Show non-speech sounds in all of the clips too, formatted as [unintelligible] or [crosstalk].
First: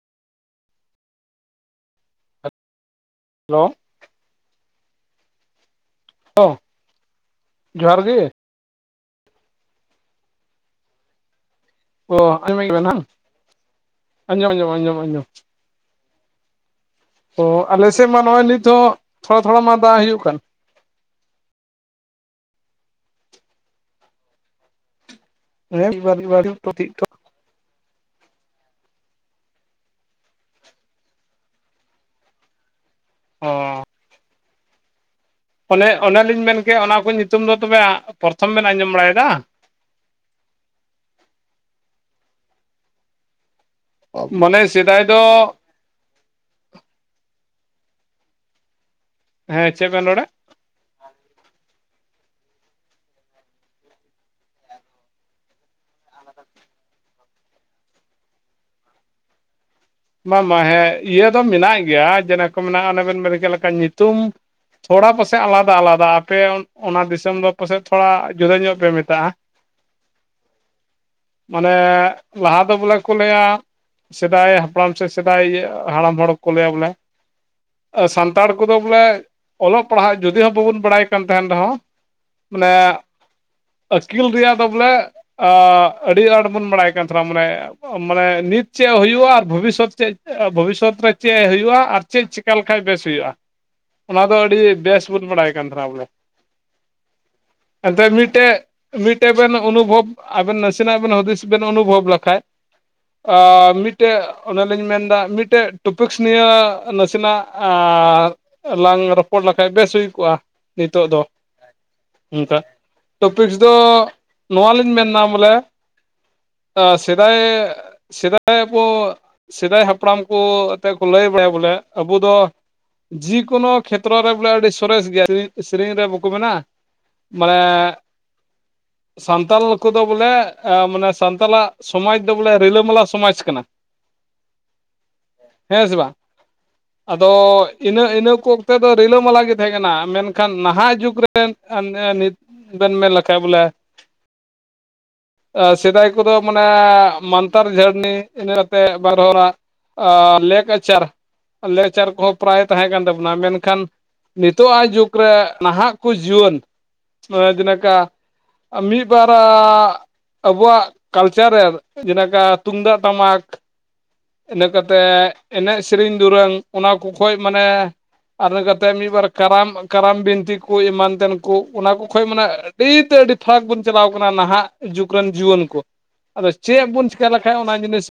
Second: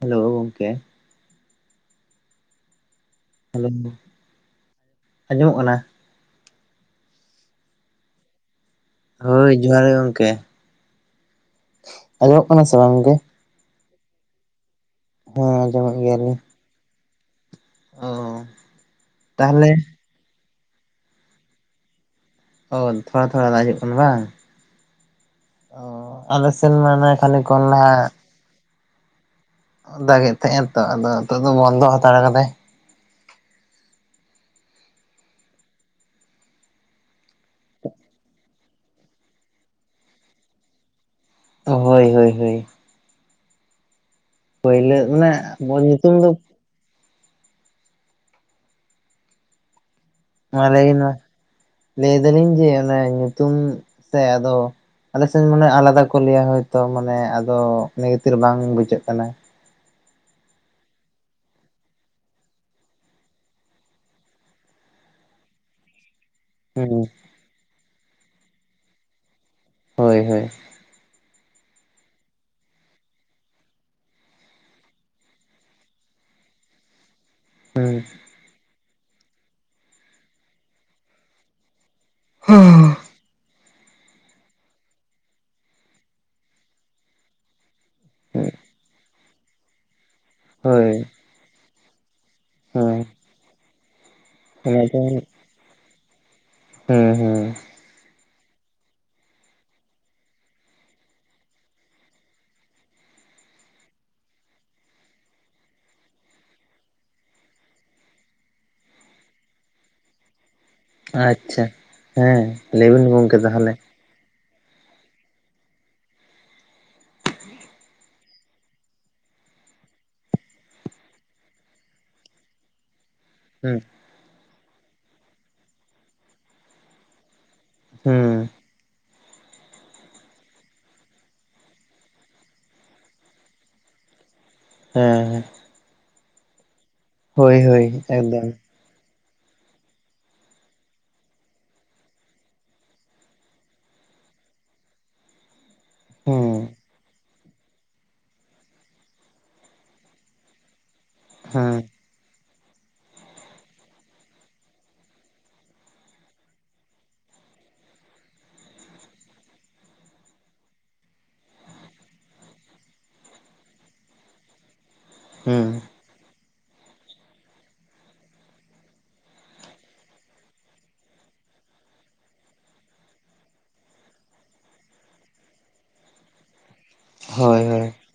Hello ᱜᱚᱝᱠᱮ᱾ Hello ᱟᱸᱡᱚᱢᱚᱜ ᱠᱟᱱᱟ? ᱡᱚᱦᱟᱨ ᱜᱮ ᱦᱳᱭ ᱡᱚᱦᱟᱨ ᱜᱮ ᱜᱚᱝᱠᱮ᱾ [inaudible] ᱟᱸᱡᱚᱢᱚᱜ ᱟᱸᱡᱚᱢ ᱠᱟᱱᱟ ᱥᱮ ᱵᱟᱝ ᱜᱚᱝᱠᱮ? ᱟᱸᱡᱚᱢ ᱟᱸᱡᱚᱢ ᱟᱸᱡᱚᱢ ᱦᱮ ᱟᱸᱡᱚᱢᱮᱜ ᱜᱮᱭᱟᱞᱤᱧ ᱚ ᱚ ᱟᱞᱮᱥᱮᱫ ᱢᱟ ᱱᱚᱜᱚᱭ ᱱᱤᱛᱚᱜ ᱛᱷᱚᱲᱟ ᱛᱷᱚᱲᱟ ᱛᱟᱦᱚᱞᱮ ᱢᱟ ᱫᱟᱜ ᱦᱩᱭᱩᱜ ᱠᱟᱱ᱾ ᱚ ᱛᱷᱚᱲᱟ ᱛᱷᱚᱲᱟ ᱫᱟᱜ ᱦᱤᱡᱩᱜ ᱠᱟᱱᱟ ᱵᱟᱝ᱾ ᱚ ᱦᱮᱸ ᱢᱤᱫ ᱵᱟᱨ ᱢᱤᱫ ᱵᱟᱨ ᱟᱞᱮ ᱥᱮᱱ ᱢᱟᱱᱮ [unintelligible] ᱠᱷᱟᱠᱤ ᱠᱚᱸᱦᱰᱟᱹ ᱠᱚᱱ ᱦᱟᱜ [unintelligible] ᱫᱟᱜᱮᱜ ᱛᱟᱦᱮᱱ ᱛᱚ ᱟᱫᱚ ᱱᱤᱛᱚᱜ ᱫᱚ ᱵᱚᱱᱫᱚ ᱦᱟᱛᱟᱲ ᱠᱟᱫᱟᱭ᱾ ᱦᱚ ᱚᱱᱮ ᱚᱱᱮᱞᱤᱧ ᱢᱮᱱᱠᱮ ᱚᱱᱟ ᱠᱚ ᱧᱩᱛᱩᱢ ᱫᱚ ᱛᱚᱵᱮ ᱯᱚᱨᱛᱷᱚᱢ ᱵᱮᱱ ᱟᱸᱡᱚᱢ ᱵᱟᱲᱟᱭᱫᱟ? ᱦᱳᱭ ᱦᱳᱭ ᱦᱳᱭ᱾ ᱢᱟᱱᱮ ᱯᱳᱭᱞᱟᱹ ᱥᱮᱫᱟᱭ ᱫᱚ ᱚᱱᱟ ᱵᱚᱞ ᱧᱩᱛᱩᱢ ᱫᱚ ᱦᱮᱸ ᱪᱮᱫ ᱵᱮᱱ ᱨᱚᱲᱟ? ᱢᱟᱹ ᱞᱟᱭᱵᱮᱱ ᱢᱟ᱾ ᱞᱟᱹᱭ ᱫᱟᱞᱤᱧ ᱡᱮ ᱚᱱᱟ ᱧᱩᱛᱩᱢ ᱥᱮ ᱟᱫᱚ ᱟᱞᱮᱥᱮᱱ ᱢᱟᱱᱮ ᱟᱞᱟᱫᱟ ᱠᱚ ᱞᱟᱹᱭᱟ ᱦᱚᱭᱛᱚ ᱢᱟᱱᱮ ᱟᱫᱚ ᱤᱱᱟᱠᱷᱟᱛᱤᱨ ᱵᱟᱝ ᱵᱩᱡᱷᱟᱹᱜ ᱠᱟᱱᱟ᱾ ᱵᱟᱝ ᱵᱟᱝ ᱦᱮᱸ ᱤᱭᱟᱹ ᱫᱚᱢ ᱵᱮᱱᱟᱜ ᱜᱮᱭᱟ ᱡᱮᱱᱚ ᱠᱚ ᱢᱮᱱᱟᱜᱼᱟ ᱚᱱᱮ ᱠᱚ ᱢᱮᱱ ᱠᱮᱫ ᱞᱮᱠᱟ ᱧᱩᱛᱩᱢ᱾ ᱛᱷᱚᱲᱟ ᱯᱟᱥᱮᱡ ᱟᱞᱟᱫᱟ ᱟᱞᱟᱫᱟ ᱟᱯᱮ ᱦᱩᱸ ᱚᱱᱟ ᱫᱤᱥᱚᱢ ᱫᱚ ᱯᱟᱥᱮᱡ ᱛᱷᱚᱲᱟ ᱡᱩᱫᱟᱹ ᱧᱚᱜ ᱯᱮ ᱢᱮᱛᱟᱜᱼᱟ᱾ ᱦᱳᱭ ᱦᱳᱭ᱾ ᱢᱟᱱᱮ ᱞᱟᱦᱟ ᱫᱚ ᱵᱚᱞᱮ ᱠᱚ ᱞᱟᱹᱭ ᱟ ᱥᱮᱫᱟᱭ ᱦᱟ ᱦᱟᱯᱲᱟᱢ ᱥᱮ ᱥᱮᱫᱟᱭ ᱦᱟᱲᱟᱢ ᱦᱚᱲ ᱠᱚ ᱞᱟᱹᱭ ᱟ ᱵᱚᱞᱮ ᱦᱩᱸ ᱥᱟᱱ ᱛᱟᱲ ᱠᱚᱫᱚ ᱵᱚᱞᱮ ᱚᱞᱚᱜ ᱯᱟᱲᱦᱟᱜ ᱡᱩᱫᱤ ᱦᱚᱸ ᱵᱟᱵᱚᱱ ᱵᱟᱲᱟᱭ ᱠᱟᱱ ᱛᱟᱸᱦᱮᱱ ᱨᱮᱦᱚᱸ ᱢᱟᱱᱮ ᱟᱹᱠᱤᱞ ᱨᱮᱭᱟᱜ ᱫᱚ ᱵᱚᱞᱮ ᱟ ᱟᱹᱰᱤ ᱟᱸᱴ ᱵᱚᱱ ᱵᱟᱲᱟᱭ ᱠᱟᱱ ᱛᱟᱸᱦᱮᱱᱟ ᱢᱟᱱᱮ ᱢᱟᱱᱮ ᱱᱤᱛ ᱪᱮᱫ ᱦᱩᱭᱩᱜᱼᱟ ᱟᱨ ᱵᱷᱚᱵᱤᱥᱚᱛ ᱪᱮᱫ ᱵᱷᱚᱵᱤᱥᱚᱛ ᱦᱳᱭ ᱨᱮ ᱪᱮᱫ ᱦᱩᱭᱩᱜᱼᱟ᱾ ᱟᱨ ᱪᱮᱫ ᱪᱤᱠᱟ ᱞᱮᱠᱷᱟᱡ ᱵᱮᱥ ᱦᱮᱸ ᱦᱩᱭᱩᱜᱼᱟ᱾ ᱚᱱᱟ ᱫᱚ ᱟᱹᱰᱤ ᱚᱱᱟ ᱵᱮᱥ ᱵᱚᱱ ᱵᱟᱲᱟᱭ ᱠᱟᱱ ᱛᱟᱸᱦᱮᱱᱟ ᱵᱚᱞᱮ᱾ ᱦᱩᱸ ᱦᱩᱸ ᱟᱫᱚ ᱢᱤᱫᱴᱮᱡ ᱢᱤᱫᱴᱮᱡ ᱵᱮᱱ ᱚᱱᱩᱵᱷᱚᱵᱽ ᱟᱵᱮᱱ ᱱᱟᱥᱮᱱᱟᱜ ᱵᱮᱱ ᱦᱩᱫᱤᱥ ᱵᱮᱱ ᱚᱱᱩᱵᱷᱚᱵᱽ ᱞᱮᱠᱷᱟᱡ ᱚ ᱢᱤᱫᱴᱮᱡ ᱚᱱᱮᱞᱤᱧ ᱢᱮᱱᱫᱟ ᱢᱤᱫᱴᱮᱱ ᱴᱚᱯᱤᱠᱥ ᱱᱤᱭᱮ ᱱᱟᱥᱤᱱᱟᱜ ᱞᱟᱝ ᱨᱚᱯᱚᱲ ᱞᱮᱠᱷᱟᱡ ᱵᱮᱥ ᱦᱩᱭ ᱠᱚᱜᱼᱟ᱾ ᱱᱤᱛᱚᱜ ᱫᱚ ᱟᱪᱪᱷᱟ ᱦᱮᱸ ᱚᱱᱠᱟ᱾ ᱞᱟᱹᱭᱵᱤᱱ ᱜᱚᱝᱠᱮ ᱴᱚᱯᱤᱠᱥ ᱫᱚ ᱛᱟᱦᱚᱞᱮ ᱱᱚᱣᱟ ᱞᱤᱧ ᱢᱮᱱ ᱱᱟ ᱵᱚᱞᱮ ᱥᱮᱫᱟᱭ ᱥᱮᱫᱟᱭ ᱵᱚ ᱥᱮᱫᱟᱭ ᱦᱟᱯᱲᱟᱢ ᱠᱚ ᱮᱛᱮ ᱠᱚ ᱞᱟᱹᱭ ᱵᱟᱲᱟᱭᱟ ᱵᱚᱞᱮ ᱟᱵᱚ ᱫᱚ ᱡᱮ ᱠᱳᱱᱳ ᱦᱩᱸ ᱛᱨᱟ ᱨᱮ ᱵᱚᱞᱮ ᱟᱹᱰᱤ ᱥᱚᱨᱮᱥ ᱜᱮᱭᱟ ᱥᱮᱨᱮᱧ ᱥᱮᱨᱮᱧ ᱨᱮ ᱵᱟᱠᱚ ᱢᱮᱱᱟ ᱢᱟᱱᱮ ᱦᱩᱸ ᱥᱟᱱᱛᱟᱞ ᱠᱚᱫᱚ ᱵᱚᱞᱮ ᱢᱟᱱᱮ ᱥᱟᱱᱛᱟᱞᱟᱜ ᱥᱚᱢᱟᱡᱽ ᱫᱚ ᱵᱚᱞᱮ ᱨᱤᱞᱟᱹ ᱢᱟᱞᱟ ᱥᱚᱢᱟᱡᱽ ᱠᱟᱱᱟ᱾ ᱦᱮᱸ ᱦᱮᱸ ᱦᱮᱸ ᱥᱮ ᱵᱟᱝ ᱟᱫᱚ ᱦᱳᱭ ᱤᱱᱟᱹ ᱤᱱᱟᱹ ᱮᱠᱫᱚᱢ ᱠᱚ ᱱᱚᱛᱮ ᱫᱚ ᱨᱤᱞᱟᱹᱢᱟᱞᱟ ᱜᱮ ᱛᱟᱦᱮᱸ ᱠᱟᱱᱟ ᱢᱮᱱᱠᱷᱟᱱ ᱱᱟᱦᱟᱜ ᱡᱩᱜᱽ ᱨᱮᱱ ᱮᱱ ᱵᱮᱱ ᱢᱮᱱ ᱞᱮᱠᱷᱟᱭ ᱵᱚᱞᱮ ᱥᱮᱫᱟᱭ ᱠᱚᱫᱚ ᱦᱩᱸ ᱢᱟᱱᱮ ᱢᱟᱱᱛᱟᱨ ᱡᱷᱟᱹᱨᱱᱤ ᱤᱱᱟᱹ ᱛᱮ ᱵᱟᱨ ᱦᱚᱲᱟᱜ ᱞᱮᱠᱪᱟᱨ ᱦᱮᱸ ᱞᱮᱪᱟᱨ ᱠᱚᱦᱚᱸ ᱯᱨᱟᱭ ᱛᱟᱦᱮᱸ ᱠᱟᱱ ᱛᱟᱵᱚᱱᱟ᱾ᱢᱮᱱᱠᱷᱟᱱ ᱱᱤᱛᱚᱜ ᱟᱜ ᱡᱩᱜᱽ ᱨᱮ ᱱᱟᱦᱟᱜ ᱠᱚ ᱡᱩᱭᱟᱹᱱ ᱡᱮ ᱞᱮᱠᱟ ᱢᱤᱫ ᱵᱟᱨᱭᱟᱜ ᱟᱵᱚᱣᱟᱜ ᱠᱟᱞᱪᱟᱨ ᱨᱮ ᱡᱮᱞᱮᱠᱟ ᱛᱩᱢᱫᱟᱜ ᱴᱟᱢᱟᱠ ᱤᱱᱟᱹ ᱠᱟᱛᱮ ᱦᱩᱸ ᱮᱱᱮᱡ ᱥᱮᱨᱮᱧ ᱫᱩᱨᱟᱹᱝ ᱚᱱᱟ ᱠᱚ ᱠᱷᱚᱡᱽ ᱢᱟᱱᱮ ᱟᱨ ᱤᱱᱟ ᱠᱟᱛᱮ ᱢᱤᱫᱵᱟᱨ ᱠᱟᱨᱟᱢ ᱠᱟᱨᱟᱢ ᱵᱤᱱᱛᱤ ᱠᱚ ᱮᱢᱟᱱ ᱛᱮᱱ ᱠᱚ ᱚᱱᱟ ᱠᱚ ᱠᱷᱚᱱ ᱢᱟᱱᱮ ᱛᱤ ᱛᱮ ᱟᱹᱰᱤ ᱯᱷᱟᱨᱟᱠ ᱵᱚᱱ ᱪᱟᱞᱟᱣ ᱠᱟᱱᱟ ᱱᱟᱦᱟᱜ ᱡᱩᱜᱽ ᱨᱮᱱ ᱡᱩᱣᱟᱹᱱ ᱠᱚ᱾ ᱟᱫᱚ ᱪᱮᱫ ᱵᱚᱱ ᱪᱤᱠᱟ ᱞᱮᱠᱷᱟᱡ ᱦᱳᱭ ᱚᱱᱟ ᱦᱳᱭ ᱡᱤᱱᱤᱥ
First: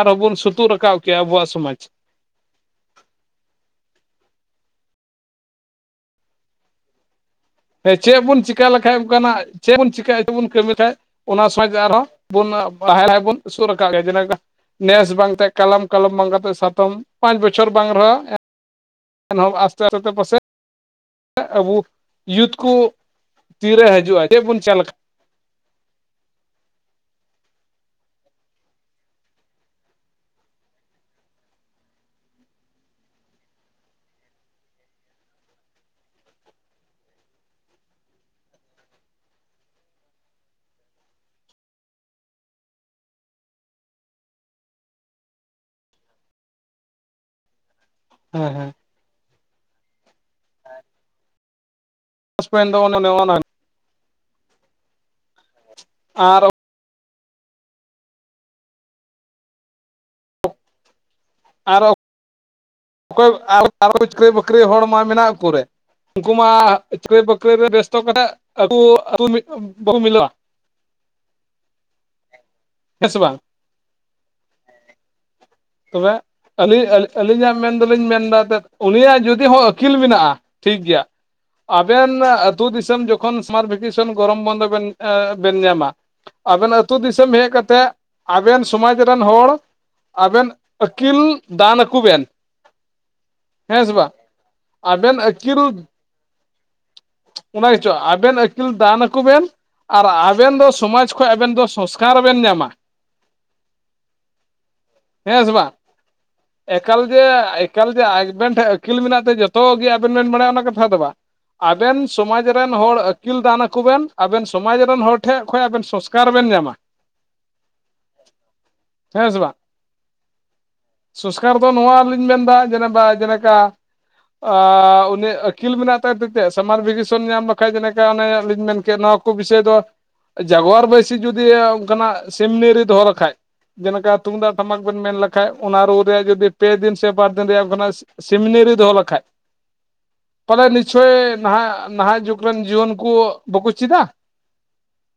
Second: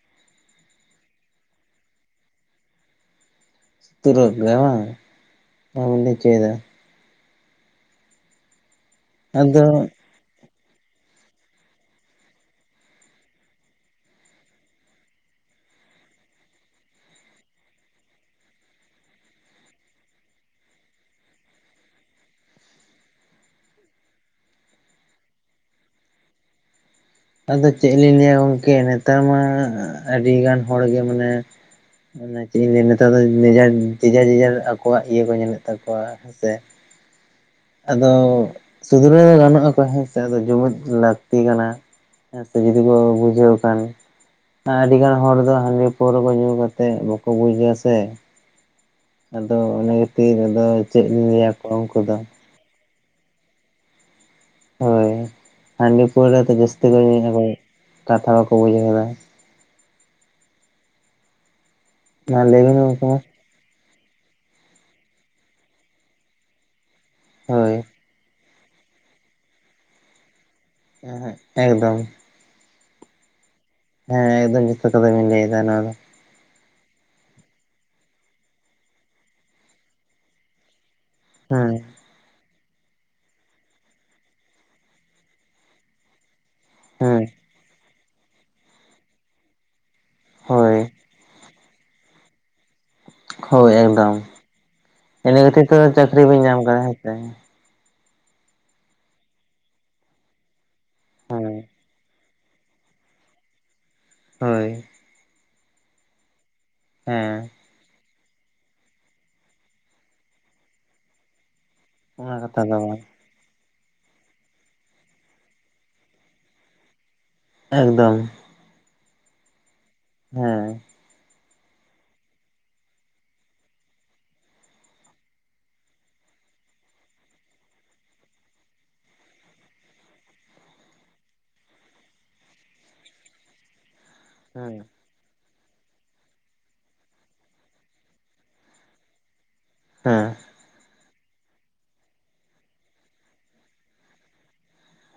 ᱟᱨᱦᱚᱸ ᱵᱚᱱ ᱥᱩᱛᱩᱜ ᱨᱟᱠᱟᱵ ᱠᱮᱭᱟ ᱟᱵᱚᱣᱟᱜ ᱥᱚᱢᱟᱡᱽ᱾ ᱛᱩᱨᱟᱜ ᱜᱮᱭᱟ ᱵᱟᱝ ᱪᱮᱫ ᱮᱢ ᱞᱟᱹᱭ ᱦᱚᱪᱚᱭ ᱫᱟ ᱪᱮᱫ ᱵᱚᱱ ᱪᱮᱠᱟ ᱞᱮᱠᱷᱟᱡ ᱚᱱᱠᱟᱱᱟᱜ ᱟᱫᱚ ᱪᱮᱫ ᱵᱚᱱ ᱪᱤᱠᱟᱭ ᱵᱚᱱ ᱠᱟᱹᱢᱤ ᱠᱷᱟᱡ ᱚᱱᱟ ᱥᱚᱢᱟᱡᱽ ᱟᱨᱦᱚᱸ ᱵᱚᱱ ᱞᱟᱦᱟ ᱞᱟᱦᱟᱭᱟ ᱵᱚᱱ ᱥᱩᱨ ᱟᱠᱟᱜ ᱜᱮ ᱱᱮᱥ ᱵᱟᱝ ᱛᱮ ᱠᱟᱞᱚᱢ ᱠᱟᱞᱚᱢ ᱵᱟᱝ ᱠᱟᱛᱮ ᱥᱟᱛᱚᱢ ᱯᱟᱸᱪ ᱵᱚᱪᱷᱚᱨ ᱵᱟᱝ ᱨᱮᱦᱚᱸ ᱮᱱᱦᱚᱸ ᱟᱥᱛᱮ ᱟᱥᱛᱮ ᱯᱟᱥᱮᱡ ᱟᱵᱚ ᱤᱭᱩᱛ ᱠᱚ ᱛᱤᱨᱮ ᱦᱤᱡᱩᱜᱼᱟ᱾ ᱪᱮᱫ ᱵᱚᱱ ᱪᱟᱞ ᱠᱟᱜ? ᱟᱫᱚ ᱪᱮᱫ ᱞᱤᱧ ᱞᱟᱹᱭᱼᱟ ᱜᱚᱢᱠᱮ ᱱᱮᱛᱟᱨ ᱢᱟ ᱟᱹᱰᱤ ᱜᱟᱱ ᱦᱚᱲ ᱜᱮ ᱢᱟᱱᱮ ᱚᱱᱟ ᱪᱮᱫ ᱤᱧ ᱞᱟᱹᱭᱼᱟ ᱱᱮᱛᱟᱨ ᱫᱚ ᱡᱮᱡᱟᱨ ᱡᱮᱡᱟᱨ ᱡᱮᱡᱟᱨ ᱟᱠᱚᱣᱟᱜ ᱤᱭᱟᱹ ᱠᱚ ᱧᱮᱞᱮᱫ ᱛᱟᱠᱚᱣᱟ ᱦᱮᱸ ᱥᱮ ᱟᱫᱚ ᱥᱩᱫᱷᱨᱟᱹᱣ ᱜᱟᱱᱚᱜ ᱟᱠᱚ ᱦᱮᱸ ᱥᱮ ᱟᱫᱚ ᱡᱩᱢᱤᱫ ᱞᱟᱹᱠᱛᱤ ᱠᱟᱱᱟ᱾ ᱦᱮᱸ ᱥᱮ ᱡᱩᱫᱤ ᱠᱚ ᱵᱩᱡᱷᱟᱹᱣ ᱠᱷᱟᱱ ᱟᱹᱰᱤ ᱜᱟᱱ ᱦᱚᱲ ᱫᱚ ᱦᱟᱺᱰᱤ ᱯᱟᱹᱣᱨᱟᱹ ᱠᱚ ᱧᱩ ᱠᱟᱛᱮᱫ ᱵᱟᱠᱚ ᱵᱩᱡᱟ ᱥᱮ ᱦᱮᱸ ᱦᱮᱸ ᱟᱫᱚ ᱚᱱᱟ ᱛᱤ ᱨᱮᱫᱚ ᱟᱫᱚ ᱪᱮᱫ ᱤᱧ ᱞᱟᱹᱭᱼᱟ ᱠᱚᱢ ᱠᱚᱫᱚ ᱯᱟᱥᱴᱚ ᱯᱚᱭᱮᱱᱴ ᱫᱚ ᱱᱚᱜᱼᱚᱭ ᱱᱚᱣᱟ ᱜᱮ ᱦᱳᱭ ᱦᱟᱺᱰᱤ ᱟᱨ ᱯᱟᱹᱣᱨᱟᱹᱫᱚ ᱡᱟᱹᱥᱛᱤ ᱧᱩᱭ ᱫᱟᱠᱚ ᱠᱟᱛᱷᱟ ᱵᱟᱠᱚ ᱵᱩᱡᱷ ᱠᱟᱫᱟ᱾ ᱟᱨᱚ [unintelligible] ᱚᱠᱚᱭ ᱟᱨ ᱟᱨᱚ ᱪᱟᱹᱠᱨᱤ ᱵᱟᱹᱠᱨᱤ ᱦᱚᱲ ᱢᱟ ᱢᱮᱱᱟᱜ ᱠᱚ [unintelligible] ᱜᱮ ᱩᱱᱠᱩ ᱢᱟ, ᱪᱟᱠᱨᱤ ᱵᱟᱠᱨᱤ ᱨᱮ ᱦᱳᱭ ᱵᱮᱥᱛᱚ ᱠᱷᱟᱛᱤᱨ ᱟᱛᱩ ᱵᱟᱠᱚ ᱦᱮᱡ ᱫᱟᱲᱮᱭᱟᱜᱼᱟ। ᱮᱠᱫᱚᱢ, ᱦᱮᱸ ᱥᱮ ᱵᱟᱝ, ᱦᱮᱸ ᱮᱠᱫᱚᱢ ᱡᱚᱛᱷᱟᱛ ᱠᱟᱛᱷᱟ ᱵᱮᱱ ᱞᱟᱹᱭ ᱮᱫᱟ ᱱᱚᱣᱟ ᱫᱚ। ᱟᱹᱞᱤ ᱟᱹᱞᱤᱧᱟᱜ ᱢᱮᱱ ᱫᱚ ᱞᱤᱧ ᱢᱮᱱᱫᱟ ᱡᱮ ᱩᱱᱤᱭᱟᱜ ᱡᱩᱫᱤ ᱦᱚᱸ ᱟᱹᱠᱤᱞ ᱢᱮᱱᱟᱜᱼᱟ ᱴᱷᱤᱠ ᱜᱮᱭᱟ। ᱦᱮᱸ ᱟᱵᱮᱱ ᱟᱹᱛᱩ ᱫᱤᱥᱚᱢ ᱡᱚᱠᱷᱚᱱ ᱥᱟᱢᱟᱨ ᱵᱷᱤᱠᱮᱥᱚᱱ ᱜᱚᱨᱚᱢ ᱵᱚᱱᱫᱚ ᱵᱮᱱ ᱧᱟᱢᱟ ᱟᱵᱮᱱᱟᱜ, ᱟᱛᱳ ᱦᱮᱸ ᱫᱤᱥᱚᱢ ᱦᱮᱡ ᱠᱟᱛᱮ, ᱟᱵᱮᱱ ᱥᱚᱢᱟᱡᱽ ᱨᱮᱱ ᱦᱚᱲ ᱟᱵᱮᱱ ᱦᱳᱭ ᱟᱹᱠᱤᱞ ᱫᱟᱱ ᱟᱠᱩᱵᱮᱱ, ᱦᱳᱭ ᱮᱠᱫᱚᱢ ᱟᱵᱮᱱ ᱤᱱᱟᱹ ᱟᱹᱠᱤᱞ ᱠᱷᱟᱹᱛᱤᱨ ᱛᱚ ᱪᱟᱹᱠᱨᱤ ᱵᱟᱹᱧ ᱧᱟᱢ ᱠᱟᱫᱟ ᱦᱮᱸ ᱥᱮ ᱚᱱᱟ ᱜᱮᱪᱚ ᱟᱵᱮᱱ ᱟᱹᱠᱤᱞ ᱫᱟᱱ ᱟᱠᱚ ᱵᱮᱱ ᱟᱨ ᱟᱵᱮᱱ ᱫᱚ ᱥᱚᱢᱟᱡᱽ ᱠᱷᱚᱡ ᱟᱵᱮᱱ ᱦᱳᱭ ᱫᱚ ᱥᱚᱝᱥᱠᱟᱨ ᱵᱮᱱ ᱧᱟᱢᱟ ᱦᱳᱭ ᱦᱮᱸᱥᱮ ᱵᱟᱝ, ᱮᱠᱟᱞ ᱡᱮ ᱦᱮᱸ ᱮᱠᱟᱞ ᱡᱮ ᱟᱵᱮᱱ ᱴᱷᱮᱱ ᱟᱹᱠᱤᱞ ᱢᱮᱱᱟᱜ ᱛᱮ ᱡᱚᱛᱚ ᱜᱮ ᱟᱵᱮᱱ ᱵᱮᱱ ᱵᱟᱲᱟᱭᱟ ᱚᱱᱟ ᱠᱟᱛᱷᱟ ᱫᱚ ᱵᱟᱝ। ᱟᱵᱮᱱ ᱚᱱᱟ ᱥᱚᱢᱟᱡᱽ ᱠᱟᱛᱷᱟ ᱨᱮᱱ ᱫᱚ ᱦᱚᱲ, ᱵᱟᱝ ᱟᱹᱠᱤᱞ ᱫᱟᱱ ᱟᱠᱚ ᱵᱮᱱ ᱟᱵᱮᱱ ᱥᱚᱢᱟᱡᱽ ᱨᱮᱱ ᱦᱚᱲ ᱴᱷᱮᱡ ᱠᱷᱚᱱ ᱟᱵᱮᱱ ᱥᱚᱝᱥᱠᱟᱨ ᱵᱮᱱ ᱧᱟᱢᱟ। ᱮᱠᱫᱚᱢ, ᱦᱮᱸ ᱥᱮ ᱵᱟᱝ, ᱦᱩᱸ ᱥᱚᱥᱠᱟᱨ ᱫᱚ ᱱᱚᱣᱟ ᱞᱤᱧ ᱢᱮᱱᱫᱟ ᱡᱮᱞᱮᱠᱟ ᱡᱮᱞᱮᱠᱟ, ᱟᱸ ᱩᱱᱤ ᱟᱹᱠᱤᱞ ᱢᱮᱱᱟᱜ [unintelligible] ᱛᱟᱭ। ᱥᱟᱢᱟᱨ ᱵᱷᱮᱠᱮᱥᱚᱱ ᱧᱟᱢ ᱵᱟᱠᱷᱟᱡ ᱡᱮᱞᱮᱠᱟ ᱚᱱᱮ ᱞᱤᱧ ᱢᱮᱱ ᱠᱮᱫ ᱱᱚᱣᱟ ᱠᱚ ᱵᱤᱥᱚᱭ ᱫᱚ, ᱡᱟᱜᱽᱣᱟᱨ ᱵᱟᱹᱭᱥᱤ ᱡᱩᱫᱤ ᱚᱱᱠᱟᱱᱟᱜ ᱥᱤᱢᱱᱤᱨᱤ ᱫᱚᱦᱚ ᱞᱮᱠᱷᱟᱡ, ᱡᱮᱞᱮᱠᱟ ᱛᱩᱢᱫᱟᱜ ᱦᱮᱸ ᱴᱟᱢᱟᱠ ᱵᱮᱱ ᱢᱮᱱ ᱞᱮ ᱠᱷᱟᱡ ᱚᱱᱟ ᱨᱩ ᱨᱮ ᱡᱩᱫᱤ ᱯᱮ ᱫᱤᱱ ᱥᱮ ᱵᱟᱨ ᱫᱤᱱ ᱨᱮᱭᱟᱜ ᱢᱟᱱᱮ ᱥᱤᱢᱱᱤ ᱨᱮ ᱫᱚᱦᱚ ᱞᱮᱠᱷᱟᱡ, ᱦᱮᱸ ᱯᱟᱞᱮ ᱱᱤᱥᱪᱳᱭ ᱱᱟᱦᱟᱜ ᱱᱟᱦᱟᱜ ᱡᱩᱜᱽ ᱨᱮᱱ ᱡᱤᱭᱚᱱ ᱠᱚ ᱵᱟᱠᱚ ᱪᱮᱫᱟ᱾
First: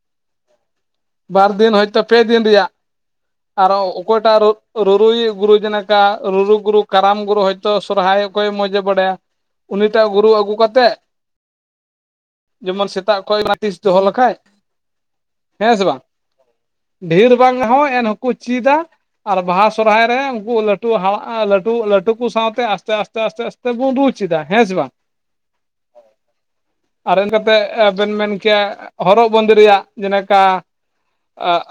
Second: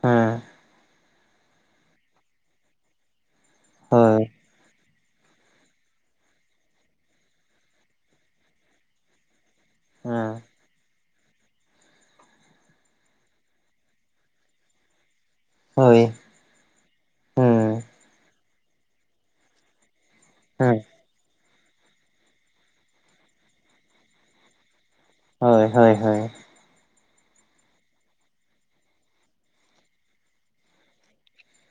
ᱦᱮᱸ ᱵᱟᱨ ᱫᱤᱱ ᱦᱚᱭᱛᱳ ᱯᱮ ᱫᱤᱱ ᱨᱮᱭᱟᱜ ᱟᱨᱚ ᱦᱳᱭ ᱚᱠᱚᱭᱴᱟᱜ ᱟᱨᱚ, ᱨᱩᱨᱩᱭᱤᱡ ᱜᱩᱨᱩ ᱡᱮᱱᱠᱟ ᱨᱩᱨᱩ ᱜᱩᱨᱩ ᱠᱟᱨᱟᱢ ᱜᱩᱨᱩ ᱦᱚᱭᱛᱳ ᱥᱚᱨᱦᱟᱭ ᱚᱠᱚᱭ ᱢᱚᱸᱡᱮ ᱵᱟᱲᱟᱭᱟ᱾ ᱩᱱᱤᱴᱟᱜ ᱜᱩᱨᱩ ᱦᱮᱸ ᱟᱹᱜᱩ ᱡᱮᱢᱚᱱ ᱥᱮᱛᱟᱜ ᱠᱷᱚᱱ ᱚᱱᱟ ᱛᱤᱥ ᱫᱚᱦᱚ ᱞᱮᱠᱷᱟᱡ, ᱦᱮᱸ ᱥᱮ ᱦᱳᱭ ᱵᱟᱝ᱾ ᱰᱷᱮᱨ ᱵᱟᱝ ᱦᱮᱸ ᱨᱮᱦᱚᱸ ᱮᱱᱦᱚᱸᱠᱚ ᱪᱮᱫᱟ ᱟᱨ ᱵᱟᱦᱟ ᱥᱚᱨᱦᱟᱭ ᱨᱮ, ᱦᱮᱸ ᱞᱟᱹᱴᱩ ᱦᱟᱲᱟᱜ ᱞᱟᱴᱩ ᱞᱟᱹᱴᱩ ᱠᱚ ᱥᱟᱶᱛᱮ ᱟᱥᱛᱮ ᱟᱥᱛᱮ ᱟᱥᱛᱮ ᱟᱥᱛᱮ ᱵᱩᱱ ᱨᱩ ᱪᱮᱫᱟ ᱦᱮᱸ ᱥᱮ ᱵᱟᱝ ᱦᱳᱭ ᱦᱳᱭ ᱦᱳᱭ, ᱟᱨ ᱤᱱᱟᱹᱠᱟᱛᱮᱫ ᱵᱮᱱ ᱢᱮᱱ ᱠᱮᱭᱟ ᱦᱚᱨᱚᱜ ᱵᱟᱸᱫᱮ ᱨᱮᱭᱟᱜ ᱡᱮᱞᱮᱠᱟ,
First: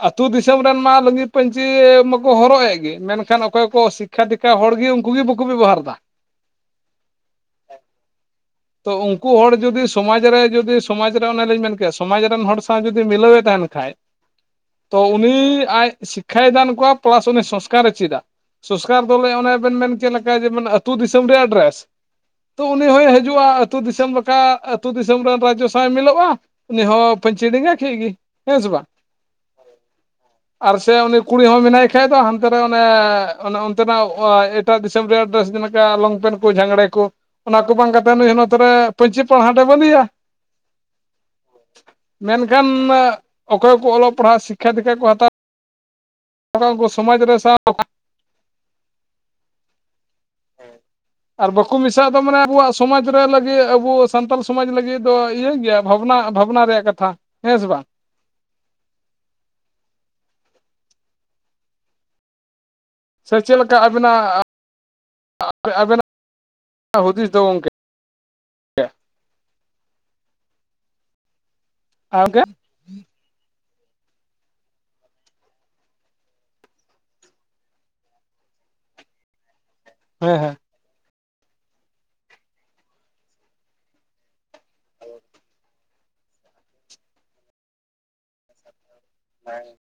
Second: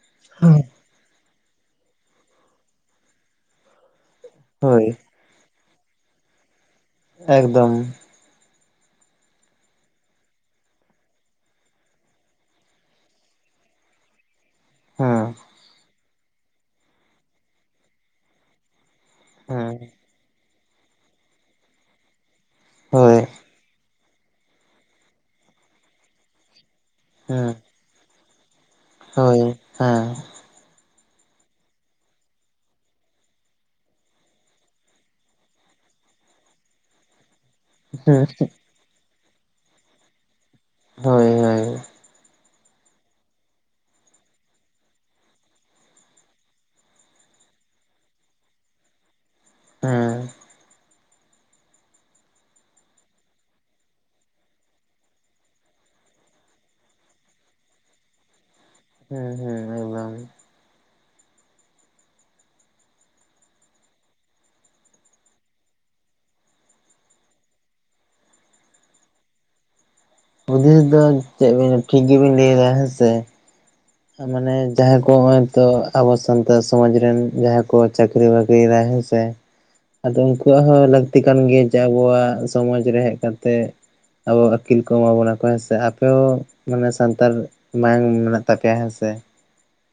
ᱟᱹᱛᱩ ᱫᱤᱥᱚᱢ ᱨᱮᱱ ᱢᱟ ᱞᱩᱸᱜᱤ ᱯᱟᱹᱧᱪᱤ ᱢᱟᱠᱚ ᱦᱚᱨᱚᱜ ᱮᱜ ᱜᱮ ᱢᱮᱱᱠᱷᱟᱱ ᱚᱠᱚᱭ ᱠᱚ ᱥᱤᱠᱷᱟ ᱥᱤᱠᱷᱟ ᱫᱤᱠᱠᱷᱟ ᱦᱚᱲ ᱦᱳᱭ ᱜᱮ ᱩᱱᱠᱩ ᱜᱮ ᱵᱟᱠᱚ ᱵᱮᱵᱚᱦᱟᱨ ᱫᱟ। ᱮᱠᱫᱚᱢ, ᱛᱚ ᱩᱱᱠᱩ ᱦᱚᱲ ᱡᱩᱫᱤ ᱥᱚᱢᱟᱡᱽ ᱨᱮ ᱡᱩᱫᱤ ᱥᱚᱢᱟᱡᱽ ᱨᱮ ᱚᱱᱮᱞᱤᱧ ᱢᱮᱱ ᱠᱮᱭᱟ ᱥᱚᱢᱟᱡᱽ ᱨᱮᱱ ᱦᱚᱲ ᱥᱟᱶ ᱡᱩᱫᱤ ᱢᱤᱞᱟᱹᱣᱮ ᱛᱟᱦᱮᱱ ᱠᱷᱟᱡ, [inaudible] ᱛᱚ ᱦᱮᱸ ᱩᱱᱤ ᱟᱡ ᱥᱤᱠᱠᱷᱟᱭ ᱫᱟᱱ ᱠᱚᱣᱟ ᱯᱮᱞᱟᱥ ᱩᱱᱤ ᱥᱚᱝᱥᱠᱟᱨᱮ ᱪᱮᱫᱟ। ᱥᱚᱝᱥᱠᱟᱨ ᱫᱚᱞᱮ ᱚᱱᱮ ᱵᱮᱱ ᱦᱮᱸ ᱢᱮᱱ ᱪᱮᱫ ᱞᱮᱠᱟ ᱡᱮᱢᱚᱱ ᱟᱹᱛᱩ ᱫᱤᱥᱚᱢ ᱨᱮᱭᱟᱜ ᱰᱨᱮᱥ ᱛᱚ ᱩᱱᱤ ᱦᱚᱭ ᱦᱚ [unintelligible] ᱦᱳᱭ ᱦᱩᱭᱩᱜᱼᱟ ᱟᱹᱛᱩ ᱫᱤᱥᱚᱢ ᱞᱮᱠᱟ ᱟᱹᱛᱩ ᱫᱤᱥᱚᱢ ᱨᱮᱱ ᱨᱟᱡᱽᱡᱚ ᱥᱟᱶ ᱢᱤᱞᱚᱜᱼᱟ ᱩᱱᱤ ᱦᱚᱸ ᱯᱟᱹᱧᱪᱤ ᱦᱮᱸ ᱰᱮᱸᱜᱟ ᱠᱮᱜ ᱜᱮ᱾ ᱦᱮᱸ ᱥᱮ ᱵᱟᱝ ᱦᱳᱭ ᱦᱮᱸ᱾ ᱟᱨ ᱥᱮ ᱩᱱᱤ ᱠᱩᱲᱤ ᱦᱚᱸ ᱢᱮᱱᱟᱭ ᱠᱷᱟᱡ ᱫᱚ ᱦᱟᱱᱛᱮ ᱨᱮ ᱚᱱᱮ ᱚᱱᱮ ᱚᱱᱛᱮᱱᱟᱜ ᱮᱯ ᱮᱴᱟᱜ ᱫᱤᱥᱚᱢ ᱨᱮᱭᱟᱜ ᱰᱮᱥ ᱡᱮᱞᱮᱠᱟ ᱞᱚᱝᱯᱮᱱ ᱠᱚ ᱡᱷᱟᱜᱽᱲᱮ ᱠᱚ ᱚᱱᱟ ᱠᱚ ᱵᱟᱝ ᱠᱟᱛᱮ ᱱᱚᱛᱮ ᱯᱟᱹᱧᱪᱤ ᱯᱟᱲᱦᱟᱴᱮ ᱵᱟᱸᱫᱮᱭᱟ᱾ ᱦᱳᱭ ᱦᱳᱭ ᱢᱮᱱᱠᱷᱟᱱ ᱚᱠᱚᱭ ᱠᱚ ᱚᱞᱚᱜ ᱯᱟᱲᱦᱟᱜ ᱥᱤᱠᱠᱷᱟ ᱫᱤᱠᱠᱷᱟ ᱠᱚ ᱦᱟᱛᱟᱣ ᱚᱠᱟ ᱠᱚ ᱥᱚᱢᱟᱡᱽ ᱨᱮ ᱥᱟᱶ [unintelligible] ᱦᱩᱸ [unintelligible] ᱟᱨ ᱵᱟᱠᱩ ᱢᱮᱥᱟᱜ ᱫᱚ ᱢᱟᱱᱮ ᱟᱵᱩᱣᱟᱜ ᱥᱚᱢᱟᱡᱽ ᱨᱮ ᱞᱟᱹᱜᱤᱫ ᱟᱵᱚ ᱥᱟᱱᱛᱟᱞ ᱥᱚᱢᱟᱡᱽ ᱞᱟᱹᱜᱤᱫ ᱫᱚ ᱤᱭᱟᱹ ᱜᱮᱭᱟ᱾ ᱵᱷᱟᱵᱽᱱᱟ ᱵᱷᱟᱵᱽᱱᱟ ᱨᱮᱭᱟᱜ ᱠᱟᱛᱷᱟ ᱦᱮᱸ ᱥᱮ ᱵᱟᱝ? ᱦᱩᱸ ᱦᱩᱸ ᱥᱮ ᱪᱮᱫ ᱞᱮᱠᱟ ᱟᱵᱤᱱᱟᱜ, [inaudible] ᱦᱩᱫᱤᱥ ᱫᱚ ᱜᱚᱝᱠᱮ? ᱦᱩᱫᱤᱥ ᱫᱚ ᱪᱮᱫ ᱴᱷᱤᱠ ᱜᱮᱵᱤᱱ ᱜᱚᱝᱠᱮ ᱞᱮᱭ ᱫᱟ ᱦᱮᱸ ᱥᱮ᱾ ᱢᱟᱱᱮ ᱡᱟᱦᱟᱸᱭ ᱠᱚ ᱦᱚᱜᱼᱚᱭ ᱛᱚ ᱟᱵᱚ ᱥᱟᱱᱛᱟᱲ ᱥᱚᱢᱟᱡᱽ ᱨᱮᱱ ᱡᱟᱦᱟᱸᱭ ᱠᱚ ᱪᱟᱹᱠᱨᱤ ᱵᱟᱹᱠᱨᱤᱭᱟ ᱦᱮᱸ ᱥᱮ᱾ ᱟᱫᱚ ᱦᱮᱸ ᱦᱮᱸ ᱩᱱᱠᱩᱣᱟᱜ ᱦᱚᱸ ᱞᱟᱹᱠᱛᱤ ᱠᱟᱱ ᱜᱮᱭᱟ ᱡᱮ ᱟᱵᱚᱣᱟᱜ ᱥᱚᱢᱟᱡ ᱨᱮ ᱦᱮᱡ ᱠᱟᱛᱮ ᱟᱵᱚ ᱟᱹᱠᱤᱞ ᱠᱚ ᱵᱟᱵᱚᱱ ᱠᱚ ᱦᱮᱸ ᱥᱮ, ᱟᱯᱮ ᱦᱚᱸ ᱢᱟᱱᱮ ᱥᱟᱱᱛᱟᱲ ᱢᱟᱭᱟᱝ ᱢᱮᱱᱟᱜ ᱛᱟᱯᱮᱭᱟ ᱦᱮᱸ ᱥᱮ᱾ [unintelligible]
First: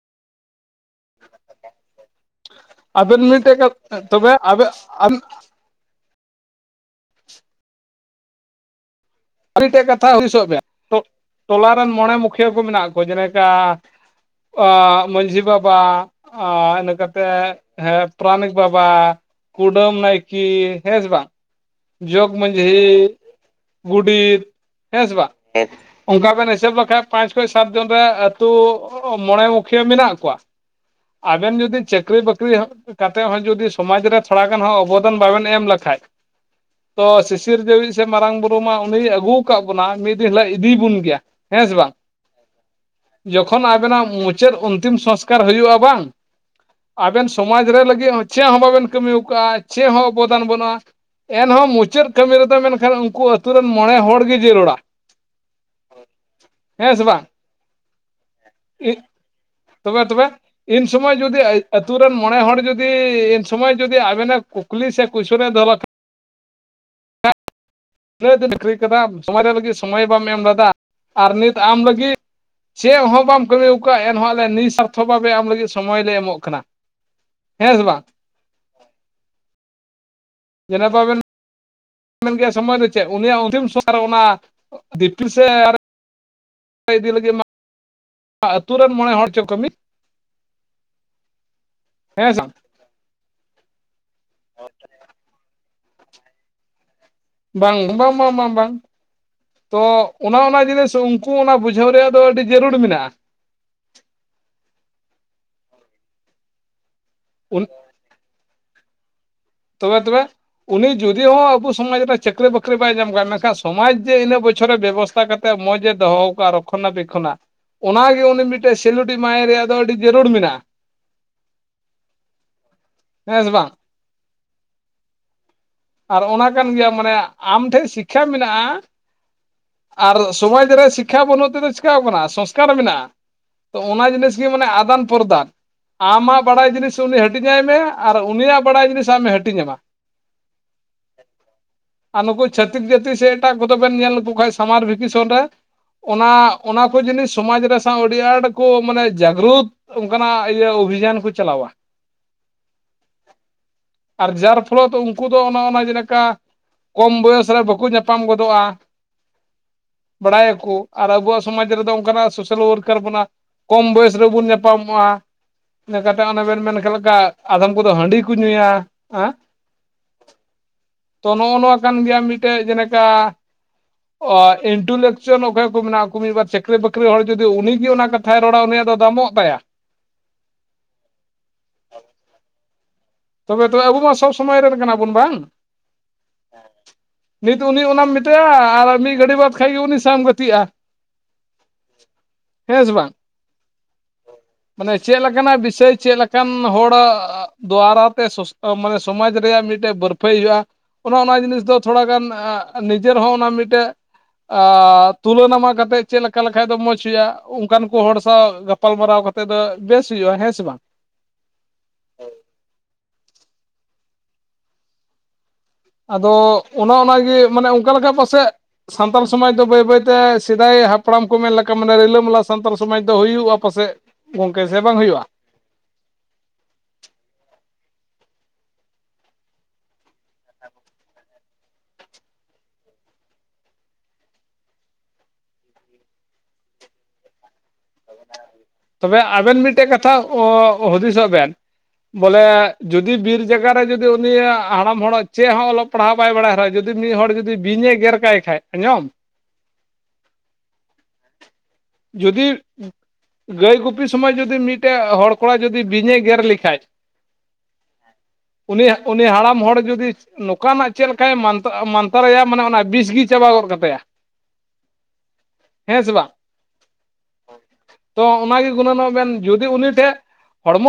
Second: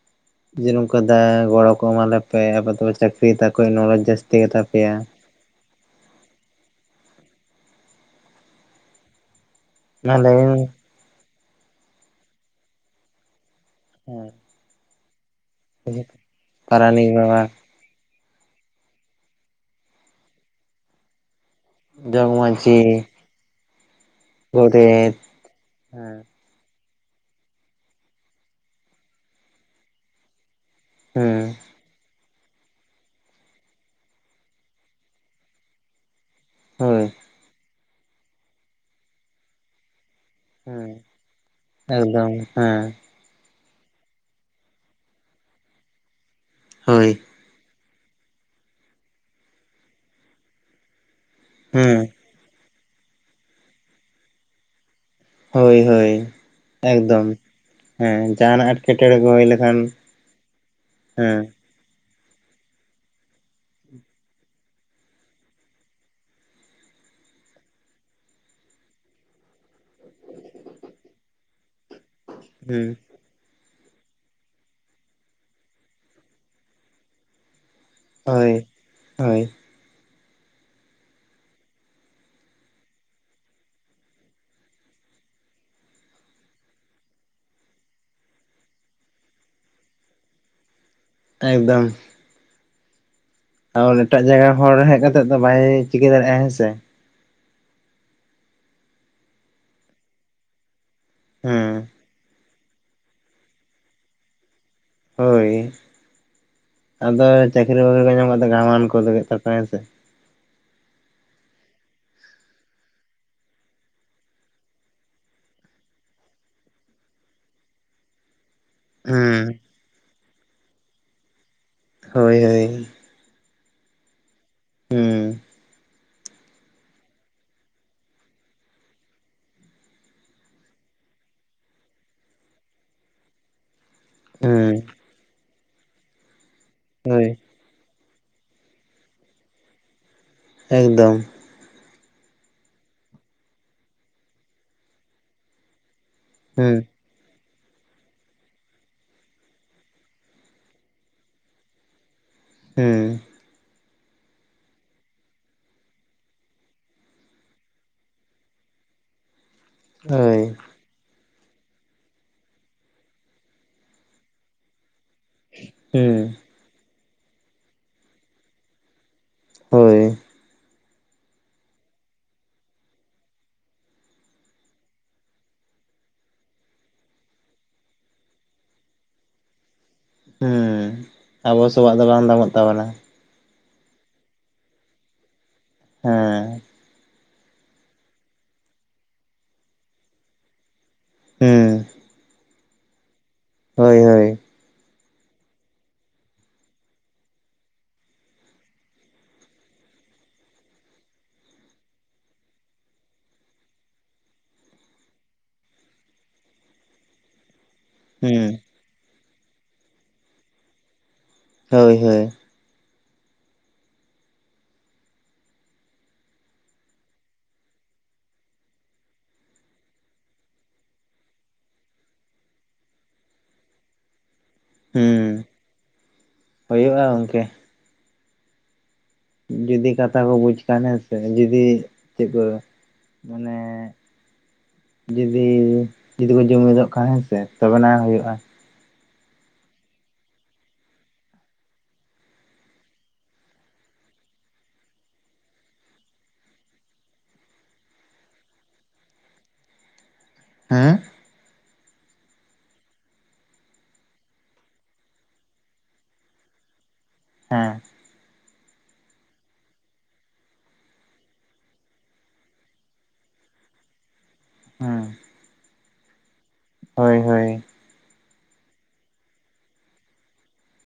ᱡᱮ ᱱᱚᱝᱠᱟ ᱫᱟᱭᱟ ᱜᱚᱲᱚ ᱠᱚ ᱮᱢᱟᱞᱮᱯᱮ ᱟᱯᱮ ᱫᱚ ᱟᱵᱮᱱ ᱪᱟᱹᱠᱨᱤ ᱢᱤᱫᱴᱮᱡ ᱛᱟᱠᱚ ᱱᱚᱞᱮᱡᱽ ᱛᱚᱵᱮ ᱡᱟᱹᱥᱛᱤ ᱜᱮᱛᱟ ᱯᱮᱭᱟ᱾ ᱟᱵᱮᱱ ᱟᱨᱤ ᱴᱮᱡ ᱠᱟᱛᱷᱟ ᱢᱟ ᱦᱩᱫᱤᱥ ᱞᱟᱹᱭ ᱢᱮ ᱵᱮᱱ ᱴᱚ-ᱴᱚᱞᱟᱨ ᱨᱮᱱ ᱢᱚᱬᱮ ᱢᱩᱠᱷᱤᱭᱟᱹ ᱠᱚ ᱢᱮᱱᱟᱜ ᱠᱚᱣᱟ ᱡᱮᱞᱮᱠᱟ ᱦᱮᱸ ᱟ ᱢᱟᱺᱡᱷᱤ ᱵᱟᱵᱟ ᱤᱱᱟᱹᱠᱟ ᱯᱟᱨᱟᱱᱤᱠ ᱠᱟᱛᱮ ᱵᱟᱵᱟ ᱦᱮᱸ ᱯᱨᱟᱱᱤᱠ ᱵᱟᱵᱟ ᱠᱩᱰᱩᱢ ᱱᱟᱭᱠᱤ ᱦᱮ ᱥᱮ ᱵᱟᱝ? ᱡᱳᱠ ᱢᱟᱺᱡᱷᱤ ᱜᱩᱰᱤᱛ ᱦᱮᱸ ᱜᱚᱰᱮᱛ ᱥᱮ ᱵᱟᱝ ᱦᱮᱸ ᱚᱝᱵᱠᱟ ᱵᱮᱱ ᱮᱤᱥᱟᱹᱵ ᱞᱮᱠᱷᱟᱡ ᱯᱟᱸᱪ ᱠᱷᱚᱱ ᱥᱟᱛ ᱡᱚᱱ ᱨᱮ ᱟᱹᱛᱩ ᱢᱚᱬᱮ ᱢᱩᱠᱷᱤᱭᱟᱹ ᱢᱮᱱᱟᱜ ᱠᱚᱣᱟ᱾ ᱦᱮᱸ ᱟᱵᱤᱱ ᱡᱩᱫᱤ ᱪᱟᱹᱠᱨᱤ ᱵᱟᱠᱨᱤ ᱦᱚ ᱠᱟᱛᱮᱜ ᱦᱚᱸ ᱡᱩᱫᱤ ᱥᱚᱢᱟᱡᱽ ᱨᱮ ᱛᱷᱚᱲᱟ ᱜᱟᱱ ᱦᱚᱸ ᱚᱵᱚᱫᱟᱱ ᱵᱟᱵᱮᱱ ᱮᱢ ᱞᱮᱠᱷᱟᱡ ᱦᱳᱭ ᱛᱚ ᱥᱤᱥᱤᱨ ᱡᱤᱣᱤᱜ ᱪᱮᱜ ᱢᱟᱨᱟᱝ ᱵᱩᱨᱩ ᱢᱟ ᱩᱱᱤ ᱟᱹᱜᱩ ᱠᱟᱜ ᱵᱚᱱᱟ ᱢᱤᱫ ᱫᱤᱱ ᱦᱤᱞᱳᱜ ᱤᱫᱤ ᱦᱮᱸ ᱵᱚᱱ ᱜᱮᱭᱟ ᱦᱮᱸ ᱥᱮ ᱵᱟᱝ? ᱮᱠᱫᱚᱢ ᱦᱮᱸ ᱡᱚᱠᱷᱚᱱ ᱟᱵᱮᱱᱟᱜ ᱢᱩᱪᱟᱹᱫ ᱚᱱᱛᱤᱢ ᱥᱚᱝᱥᱠᱟᱨ ᱦᱩᱭᱩᱜᱼᱟ ᱵᱟᱝ ᱦᱳᱭ ᱟᱵᱮᱱ ᱥᱚᱢᱟᱡᱽ ᱨᱮ ᱞᱟᱹᱜᱤᱫ ᱦᱚᱸ ᱪᱮᱫ ᱦᱚᱸ ᱵᱟᱵᱮᱱ ᱠᱟᱹᱢᱤ ᱟᱠᱟᱜᱼᱟ ᱪᱮᱫ ᱦᱚᱸ ᱚᱵᱚᱫᱟᱱ ᱵᱟᱹᱱᱩᱜᱼᱟ ᱮᱱᱦᱚᱸ ᱦᱮᱸ ᱢᱩᱪᱟᱹᱫ ᱠᱟᱹᱢᱤ ᱨᱮᱫᱚ ᱢᱮᱱᱠᱷᱟᱱ ᱩᱱᱠᱩ ᱟᱛᱩ ᱨᱮᱱ ᱢᱚᱬᱮ ᱦᱚᱲ ᱜᱮ ᱡᱟᱹᱨᱩᱲᱟ᱾ ᱦᱳᱭ ᱦᱳᱭ ᱦᱮᱸ ᱥᱮ ᱵᱟᱝ ᱮᱠᱫᱚᱢ ᱦᱮᱸ ᱡᱟᱦᱟᱱᱟᱜ ᱮᱴᱠᱮᱴᱚᱬᱮ ᱠᱚ ᱦᱳᱭ ᱞᱮᱠᱷ ᱛᱚᱵᱮ ᱛᱚᱵᱮ ᱤᱱ ᱥᱚᱢᱚᱭ ᱡᱩᱫᱤ ᱟᱹ ᱟᱛᱩ ᱨᱮᱱ ᱢᱚᱬᱮ ᱦᱚᱲ ᱡᱩᱫᱤ ᱤᱱ ᱥᱚᱢᱚᱭ ᱡᱩᱫᱤ ᱟᱵᱮᱱᱮ ᱠᱩᱠᱞᱤ ᱥᱮ ᱠᱩᱭᱥᱩᱱᱮ ᱫᱚᱦᱚ ᱞᱮ [unintelligible] ᱤᱱᱟᱹᱜ ᱫᱤᱱ ᱟᱹᱠᱷᱨᱤ ᱠᱟᱫᱟᱢ ᱥᱚᱢᱚᱭ ᱨᱮ ᱞᱟᱹᱜᱤᱫ ᱥᱚᱢᱚᱭ ᱵᱟᱢ ᱮᱢ ᱞᱮᱫᱟ ᱟᱨ ᱱᱤᱛ ᱟᱢ ᱞᱟᱹᱜᱤᱫ ᱦᱮᱸ ᱪᱮᱜ ᱦᱚᱸ ᱵᱟᱢ ᱠᱟᱹᱢᱤ ᱠᱟᱜᱼᱟ ᱮᱱᱦᱚᱸ ᱟ ᱱᱤ ᱥᱟᱨᱛᱷᱚ ᱵᱷᱟᱵᱮ ᱟᱢ ᱞᱟᱹᱜᱤᱫ ᱥᱚᱢᱚᱭ ᱞᱮ ᱮᱢᱚᱜ ᱠᱟᱱᱟ ᱦᱮᱸ ᱥᱮ ᱵᱟᱝ᱾ ᱦᱳᱭ ᱦᱳᱭ ᱡᱮᱱᱟ ᱯᱟᱵᱮᱱ ᱥᱚᱢᱚᱭ ᱫᱚ ᱪᱮᱫ ᱩᱱᱤᱭᱟᱜ ᱚᱱᱟ ᱫᱤᱯᱤᱞ ᱥᱮ ᱤᱫᱤ ᱞᱟᱹᱜᱤᱫ ᱢᱟ ᱟᱛᱩ ᱨᱮᱱ ᱢᱚᱬᱮ ᱦᱚᱲ ᱪᱚ ᱠᱟᱹᱢᱤ ᱮᱠᱫᱚᱢ ᱦᱮᱸ [unintelligible] ᱟᱨ ᱮᱴᱟᱜ ᱡᱟᱭᱜᱟ ᱦᱚᱲ ᱦᱮᱡ ᱠᱟᱛᱮᱜ ᱫᱚ ᱵᱟᱭ ᱪᱤᱠᱟᱹ ᱫᱟᱲᱮᱭᱟᱜᱼᱟ ᱦᱮᱸᱥᱮ᱾ ᱵᱟᱝ ᱵᱟᱝ ᱵᱟᱝ ᱵᱟᱝ ᱵᱟᱝ ᱛᱚ ᱚᱱᱟ ᱚᱱᱟ ᱡᱤᱱᱤᱥ ᱩᱱᱠᱩ ᱚᱱᱟ ᱵᱩᱡᱷᱟᱹᱣ ᱦᱮᱸ ᱨᱮᱭᱟᱜ ᱫᱚ ᱟᱹᱰᱤ ᱡᱟᱹᱨᱩᱲ ᱢᱮᱱᱟᱜᱼᱟ᱾ ᱦᱳᱭ ᱟᱫᱚ ᱪᱟᱹᱠᱨᱤ ᱵᱟᱹᱠᱨᱤ ᱠᱚ ᱧᱟᱢ ᱠᱟᱛᱮᱜ ᱜᱷᱟᱣᱟᱱ ᱠᱚ ᱩᱫᱩᱜ ᱛᱟᱠᱚᱣᱟ᱾ ᱥᱮ [unintelligible] ᱩᱱᱤ ᱡᱩᱫᱤ ᱦᱚᱸ ᱟᱵᱩ ᱥᱚᱢᱟᱡᱽ ᱨᱮ ᱪᱟᱹᱠᱨᱤ-ᱵᱟᱹᱠᱨᱤ ᱵᱟᱭ ᱧᱟᱢ ᱠᱟᱜ-ᱟ ᱢᱮᱱᱠᱷᱟᱱ ᱥᱚᱢᱟᱡᱽ ᱡᱮ ᱤᱱᱟᱹᱜ ᱵᱚᱪᱷᱚᱨ ᱨᱮ ᱵᱮᱵᱚᱥᱛᱷᱟ ᱠᱟᱛ ᱢᱚᱡᱮ ᱫᱚᱦᱚ ᱟᱠᱟᱜ-ᱟ ᱨᱚᱠᱷᱚᱱᱟ ᱵᱤᱠᱷᱚᱱᱟ ᱚᱱᱟᱜᱮ ᱩᱱᱤ ᱢᱤᱫ ᱥᱮᱞᱩᱰᱤ ᱢᱟᱭ ᱦᱩᱸ ᱨᱮᱭᱟᱜ ᱫᱚ ᱟᱹᱰᱤ ᱡᱟᱹᱨᱩᱲ ᱢᱮᱱᱟᱜ-ᱟ᱾ ᱦᱚᱭ ᱦᱚᱭ᱾ ᱦᱮᱸ ᱥᱮ ᱵᱟᱝ? ᱦᱮᱸ ᱟᱨ ᱚᱱᱟ ᱠᱟᱱ ᱜᱮᱭᱟ ᱢᱟᱱᱮ ᱟᱢ ᱴᱷᱮᱱ ᱥᱤᱠᱷᱭᱟ ᱢᱮᱱᱟᱜ-ᱟ, ᱟᱨ ᱥᱚᱢᱟᱡᱽ ᱨᱮ ᱥᱤᱠᱷᱭᱟ ᱵᱟᱹᱱᱩᱜ ᱛᱮᱫᱚ ᱪᱮᱠᱟ ᱟᱵᱚᱱᱟ ᱥᱚᱸᱥᱠᱟᱨ ᱢᱮᱱᱟᱜ-ᱟ ᱛᱚ ᱚᱱᱟ ᱡᱤᱱᱤᱥ ᱜᱮ ᱢᱟᱱᱮ ᱦᱩᱸ ᱟᱫᱟᱱ-ᱯᱨᱚᱫᱟᱱ ᱟᱢᱟᱜ ᱵᱟᱰᱟᱭ ᱡᱤᱱᱤᱥ ᱩᱱᱤ ᱦᱳᱭ ᱦᱟᱹᱴᱤᱧᱟᱭ ᱢᱮ ᱟᱨ ᱩᱱᱤᱭᱟᱜ ᱵᱟᱰᱟᱭ ᱡᱤᱱᱤᱥ ᱟᱢᱮ ᱦᱟᱹᱴᱤᱧ ᱟᱢᱟ᱾ ᱮᱠ ᱫᱚᱢ᱾ ᱟᱨ ᱱᱩᱠᱩ ᱪᱷᱟᱹᱛᱤᱠ ᱡᱟᱹᱛᱤ ᱥᱮ ᱮᱴᱟᱜ ᱠᱚᱫᱚ ᱵᱮᱱ ᱧᱮᱞ ᱞᱮᱠᱚ ᱠᱷᱟᱡ ᱥᱟᱢᱟᱨ ᱵᱷᱮᱠᱤᱥᱚᱱ ᱨᱮ ᱚᱱᱟ ᱦᱩᱸ ᱚᱱᱟᱠᱚ ᱡᱤᱱᱤᱥ ᱥᱚᱢᱟᱡᱽ ᱨᱮ ᱥᱟᱶ ᱟᱹᱰᱤ ᱟᱸᱴ ᱠᱚ ᱢᱟᱱᱮ ᱡᱟᱜᱽᱨᱩᱛ, ᱚᱱᱠᱟᱱᱟᱜ ᱤᱭᱟᱹ ᱚᱵᱷᱤᱡᱟᱱ ᱠᱚ ᱪᱟᱞᱟᱣᱟ᱾ ᱦᱮᱸ ᱟᱨ ᱡᱟᱨ ᱯᱷᱚᱞᱚ ᱫᱚ ᱩᱱᱠᱩ ᱫᱚ ᱚᱱᱮ ᱚᱱᱟ ᱡᱮᱞᱮᱠᱟ ᱠᱚᱢ ᱵᱚᱭᱚᱥ ᱨᱮ ᱵᱟᱠᱚ ᱧᱟᱯᱟᱢ ᱜᱚᱫᱚᱜ-ᱟ᱾ ᱦᱳᱭ ᱵᱟᱰᱟᱭᱟᱠᱚ, ᱟᱨ ᱟᱵᱚᱣᱟᱜ ᱥᱚᱢᱟᱡᱽ ᱨᱮᱫᱚ ᱚᱱᱠᱟᱱᱟᱜ ᱥᱚᱥᱟᱞ ᱣᱟᱨᱠᱟᱨ ᱵᱚᱱᱟ ᱠᱚᱢ ᱵᱚᱭᱮᱥ ᱨᱮᱵᱚᱱ ᱧᱟᱯᱟᱢᱚᱜ-ᱟ᱾ ᱤᱱᱟᱹ ᱠᱟᱛᱮ ᱦᱩᱸ ᱚᱱᱮ ᱵᱮᱱ ᱢᱮᱱ ᱠᱮᱫ ᱞᱮᱠᱟ ᱟᱫᱚᱢ ᱠᱚᱫᱚ ᱦᱟᱺᱰᱤ ᱠᱚ ᱧᱩᱭᱟ᱾ ᱦᱟᱸ? ᱦᱳᱭ ᱛᱚ ᱱᱚᱜ-ᱱᱚᱣᱟ ᱠᱟᱱ ᱜᱮᱭᱟ ᱢᱤᱫᱴᱟᱹᱜ ᱡᱮᱱᱮᱠᱟ, ᱚᱣᱟ ᱤᱱᱴᱩᱞᱮᱠᱪᱚᱱ ᱚᱠᱚᱭᱟᱜ ᱠᱚ ᱢᱮᱱᱟᱜ-ᱟ ᱟᱠᱚ ᱢᱤᱫ ᱵᱟᱨ ᱪᱟᱹᱠᱨᱤ-ᱵᱟᱹᱠᱨᱤ ᱦᱚᱲ ᱡᱩᱫᱤ ᱩᱱᱤᱜᱮ ᱚᱱᱟ ᱠᱟᱛᱷᱟᱭ ᱨᱚᱲᱟ ᱩᱱᱤᱭᱟᱜ ᱫᱚ ᱫᱟᱢᱚᱜ ᱛᱟᱭᱟ᱾ ᱦᱤᱸ ᱟᱵᱚ ᱥᱟᱵᱟᱜ ᱫᱚ ᱵᱟᱝ ᱫᱟᱢᱚᱜ ᱛᱟᱵᱚᱱᱟ᱾ ᱛᱚᱵᱮ ᱛᱚᱵᱮ ᱟᱵᱚ ᱢᱟ ᱥᱚᱵᱽ ᱥᱚᱢᱚᱭ ᱨᱮᱱ ᱠᱟᱱᱟ ᱵᱚᱱ ᱵᱟᱝ? ᱦᱮᱸ ᱱᱤᱛ ᱫᱚ ᱩᱱᱤ ᱚᱱᱟᱢ ᱢᱮᱛᱟᱭᱟ ᱟᱨ ᱢᱤᱫ ᱜᱷᱟᱹᱲᱤᱡ ᱵᱟᱫᱷ ᱠᱷᱟᱡ ᱜᱮ ᱩᱱᱤ ᱥᱟᱶᱮᱢ ᱜᱟᱹᱛᱤᱜ-ᱟ᱾ ᱦᱩᱸ ᱦᱮᱸ ᱥᱮ ᱵᱟᱝ? ᱦᱚᱭ ᱦᱚᱭ ᱢᱟᱱᱮ ᱪᱮᱫ ᱞᱮᱠᱟᱱᱟᱜ ᱵᱤᱥᱟᱹᱭ ᱪᱮᱫ ᱞᱮᱠᱟᱱ ᱦᱚᱲᱟᱜ ᱫᱚᱣᱟᱨᱟ, ᱮᱫ ᱚᱥ ᱟᱢ ᱢᱟᱱᱮ ᱥᱚᱢᱟᱡᱽ ᱨᱮᱭᱟᱜ ᱢᱤᱫᱴᱟᱹᱜ ᱵᱟᱹᱨᱯᱷᱟᱹᱭ ᱦᱩᱭᱩᱜ-ᱟ᱾ ᱚᱱ-ᱚᱱᱟ ᱡᱤᱱᱤᱥ ᱫᱚ ᱛᱷᱚᱲᱟᱜᱟᱱ ᱟᱸᱜ ᱱᱤᱡᱮᱨ ᱦᱚᱸ ᱚᱱᱟ ᱢᱤᱫᱴᱮᱹᱜ, ᱟᱻ ᱛᱩᱞᱟᱹᱱᱟᱢᱟ ᱠᱟᱛᱮᱜ ᱪᱮᱫ ᱞᱮᱠᱟ ᱞᱮᱠᱷᱟᱡ ᱫᱚ ᱢᱚᱪᱷ ᱦᱩᱭᱩᱜ-ᱟ᱾ ᱩᱱᱠᱟᱱ ᱠᱚ ᱦᱚᱲ ᱥᱟᱶ ᱦᱩᱸ ᱜᱟᱯᱟᱞ ᱢᱟᱨᱟᱣ ᱠᱟᱛᱮ ᱫᱚ ᱵᱮᱥ ᱦᱩᱭᱩᱜ-ᱟ ᱦᱮᱸ ᱥᱮ ᱵᱟᱝ? ᱦᱚᱭ ᱦᱚᱭ ᱟᱫᱚ ᱚᱱᱟ ᱚᱱᱟᱜᱮ ᱢᱟᱱᱮ ᱚᱱᱠᱟ ᱞᱮᱠᱟ ᱯᱟᱥᱮᱜ, ᱥᱟᱱᱛᱟᱲ ᱥᱚᱢᱟᱡᱽ ᱫᱚ ᱵᱟᱹᱭ ᱵᱟᱹᱭ ᱛᱮ ᱥᱮᱫᱟᱭ ᱦᱟᱯᱲᱟᱢ ᱠᱚ ᱢᱮᱱ ᱞᱮᱠᱟ ᱢᱟᱱᱮ ᱨᱤᱞᱟᱹ-ᱢᱟᱞᱟ ᱥᱟᱱᱛᱟᱲ ᱥᱚᱢᱟᱡᱽ ᱫᱚ ᱦᱩᱭᱩᱜ-ᱟ ᱯᱟᱥᱮᱜ᱾ ᱜᱚᱝᱠᱮ ᱥᱮ ᱦᱩᱸ ᱦᱩᱭᱩᱜ-ᱟ ᱜᱚᱝᱠᱮ᱾ ᱡᱩᱫᱤ ᱠᱟᱛᱷᱟ ᱠᱚ ᱵᱩᱡᱽ ᱠᱷᱟᱱ ᱦᱮᱸ ᱥᱮ, ᱡᱩᱫᱤ ᱛᱤᱵᱟᱹ ᱢᱟᱱᱮ ᱡᱩᱫᱤ ᱡᱩᱫᱤ ᱵᱚ ᱡᱩᱢᱤᱫᱚᱜ ᱠᱷᱟᱱ ᱦᱮᱸ ᱥᱮ ᱛᱚᱵᱮᱱᱟ ᱦᱩᱭᱩᱜ-ᱟ᱾ ᱛᱚᱵᱮ ᱟᱵᱮᱱ ᱢᱤᱫᱴᱟᱜ ᱠᱟᱛᱷᱟ ᱚᱣᱚ-ᱚᱜ ᱦᱩᱫᱤᱥᱚᱜ ᱵᱮᱱ, ᱵᱚᱞᱮ ᱡᱩᱫᱤ ᱵᱤᱨ ᱡᱟᱜᱟ ᱨᱮ ᱡᱩᱫᱤ ᱩᱱᱤᱭᱟᱜ ᱦᱟᱲᱟᱢ ᱦᱚᱲᱟᱜ ᱪᱮᱫ ᱦᱚᱸ ᱚᱞᱚ ᱯᱟᱲᱦᱟᱣ ᱵᱟᱭ ᱵᱟᱰᱟᱭ ᱨᱮᱦᱚᱸ ᱡᱩᱫᱤ ᱢᱤᱫ ᱦᱚᱲ ᱡᱩᱫᱤ ᱵᱤᱧᱮ ᱜᱮᱨ ᱠᱟᱭ ᱠᱷᱟᱡ ᱟᱧᱚᱢ? ᱦᱮᱸ ᱡᱩᱫᱤ ᱜᱟᱹᱭ ᱜᱩᱯᱤ ᱥᱚᱢᱚᱭ ᱡᱩᱫᱤ ᱢᱤᱫᱴᱟᱹᱜ ᱦᱚᱲ ᱠᱚᱲᱟ ᱡᱩᱫᱤ ᱵᱤᱧᱮ ᱜᱮᱨ ᱞᱮᱠᱷᱟᱡ, ᱦᱮᱸ ᱩᱱᱤᱭᱟᱜ ᱩᱱᱤ ᱦᱟᱲᱟᱢ ᱦᱚᱲ ᱡᱩᱫᱤ ᱱᱚᱠᱟᱱᱟᱜ ᱪᱮᱫ ᱞᱮᱠᱟᱭ ᱢᱟᱱᱛᱟ ᱢᱟᱱᱛᱟᱨᱟᱭ ᱢᱟᱱᱮ ᱚᱱᱟ ᱵᱤᱥᱜᱤ ᱪᱟᱵᱟ ᱜᱚᱫ ᱠᱟᱜ ᱛᱟᱭᱟ᱾ ᱦᱮᱸ ᱦᱮᱸ ᱥᱮ ᱵᱟᱝ? ᱦᱳᱭ ᱦᱳᱭ ᱛᱚ ᱚᱱᱟᱜᱤ ᱜᱩᱱᱟᱹᱱᱚᱜ ᱵᱮ ᱡᱩᱫᱤ ᱩᱱᱤ ᱴᱷᱮᱜ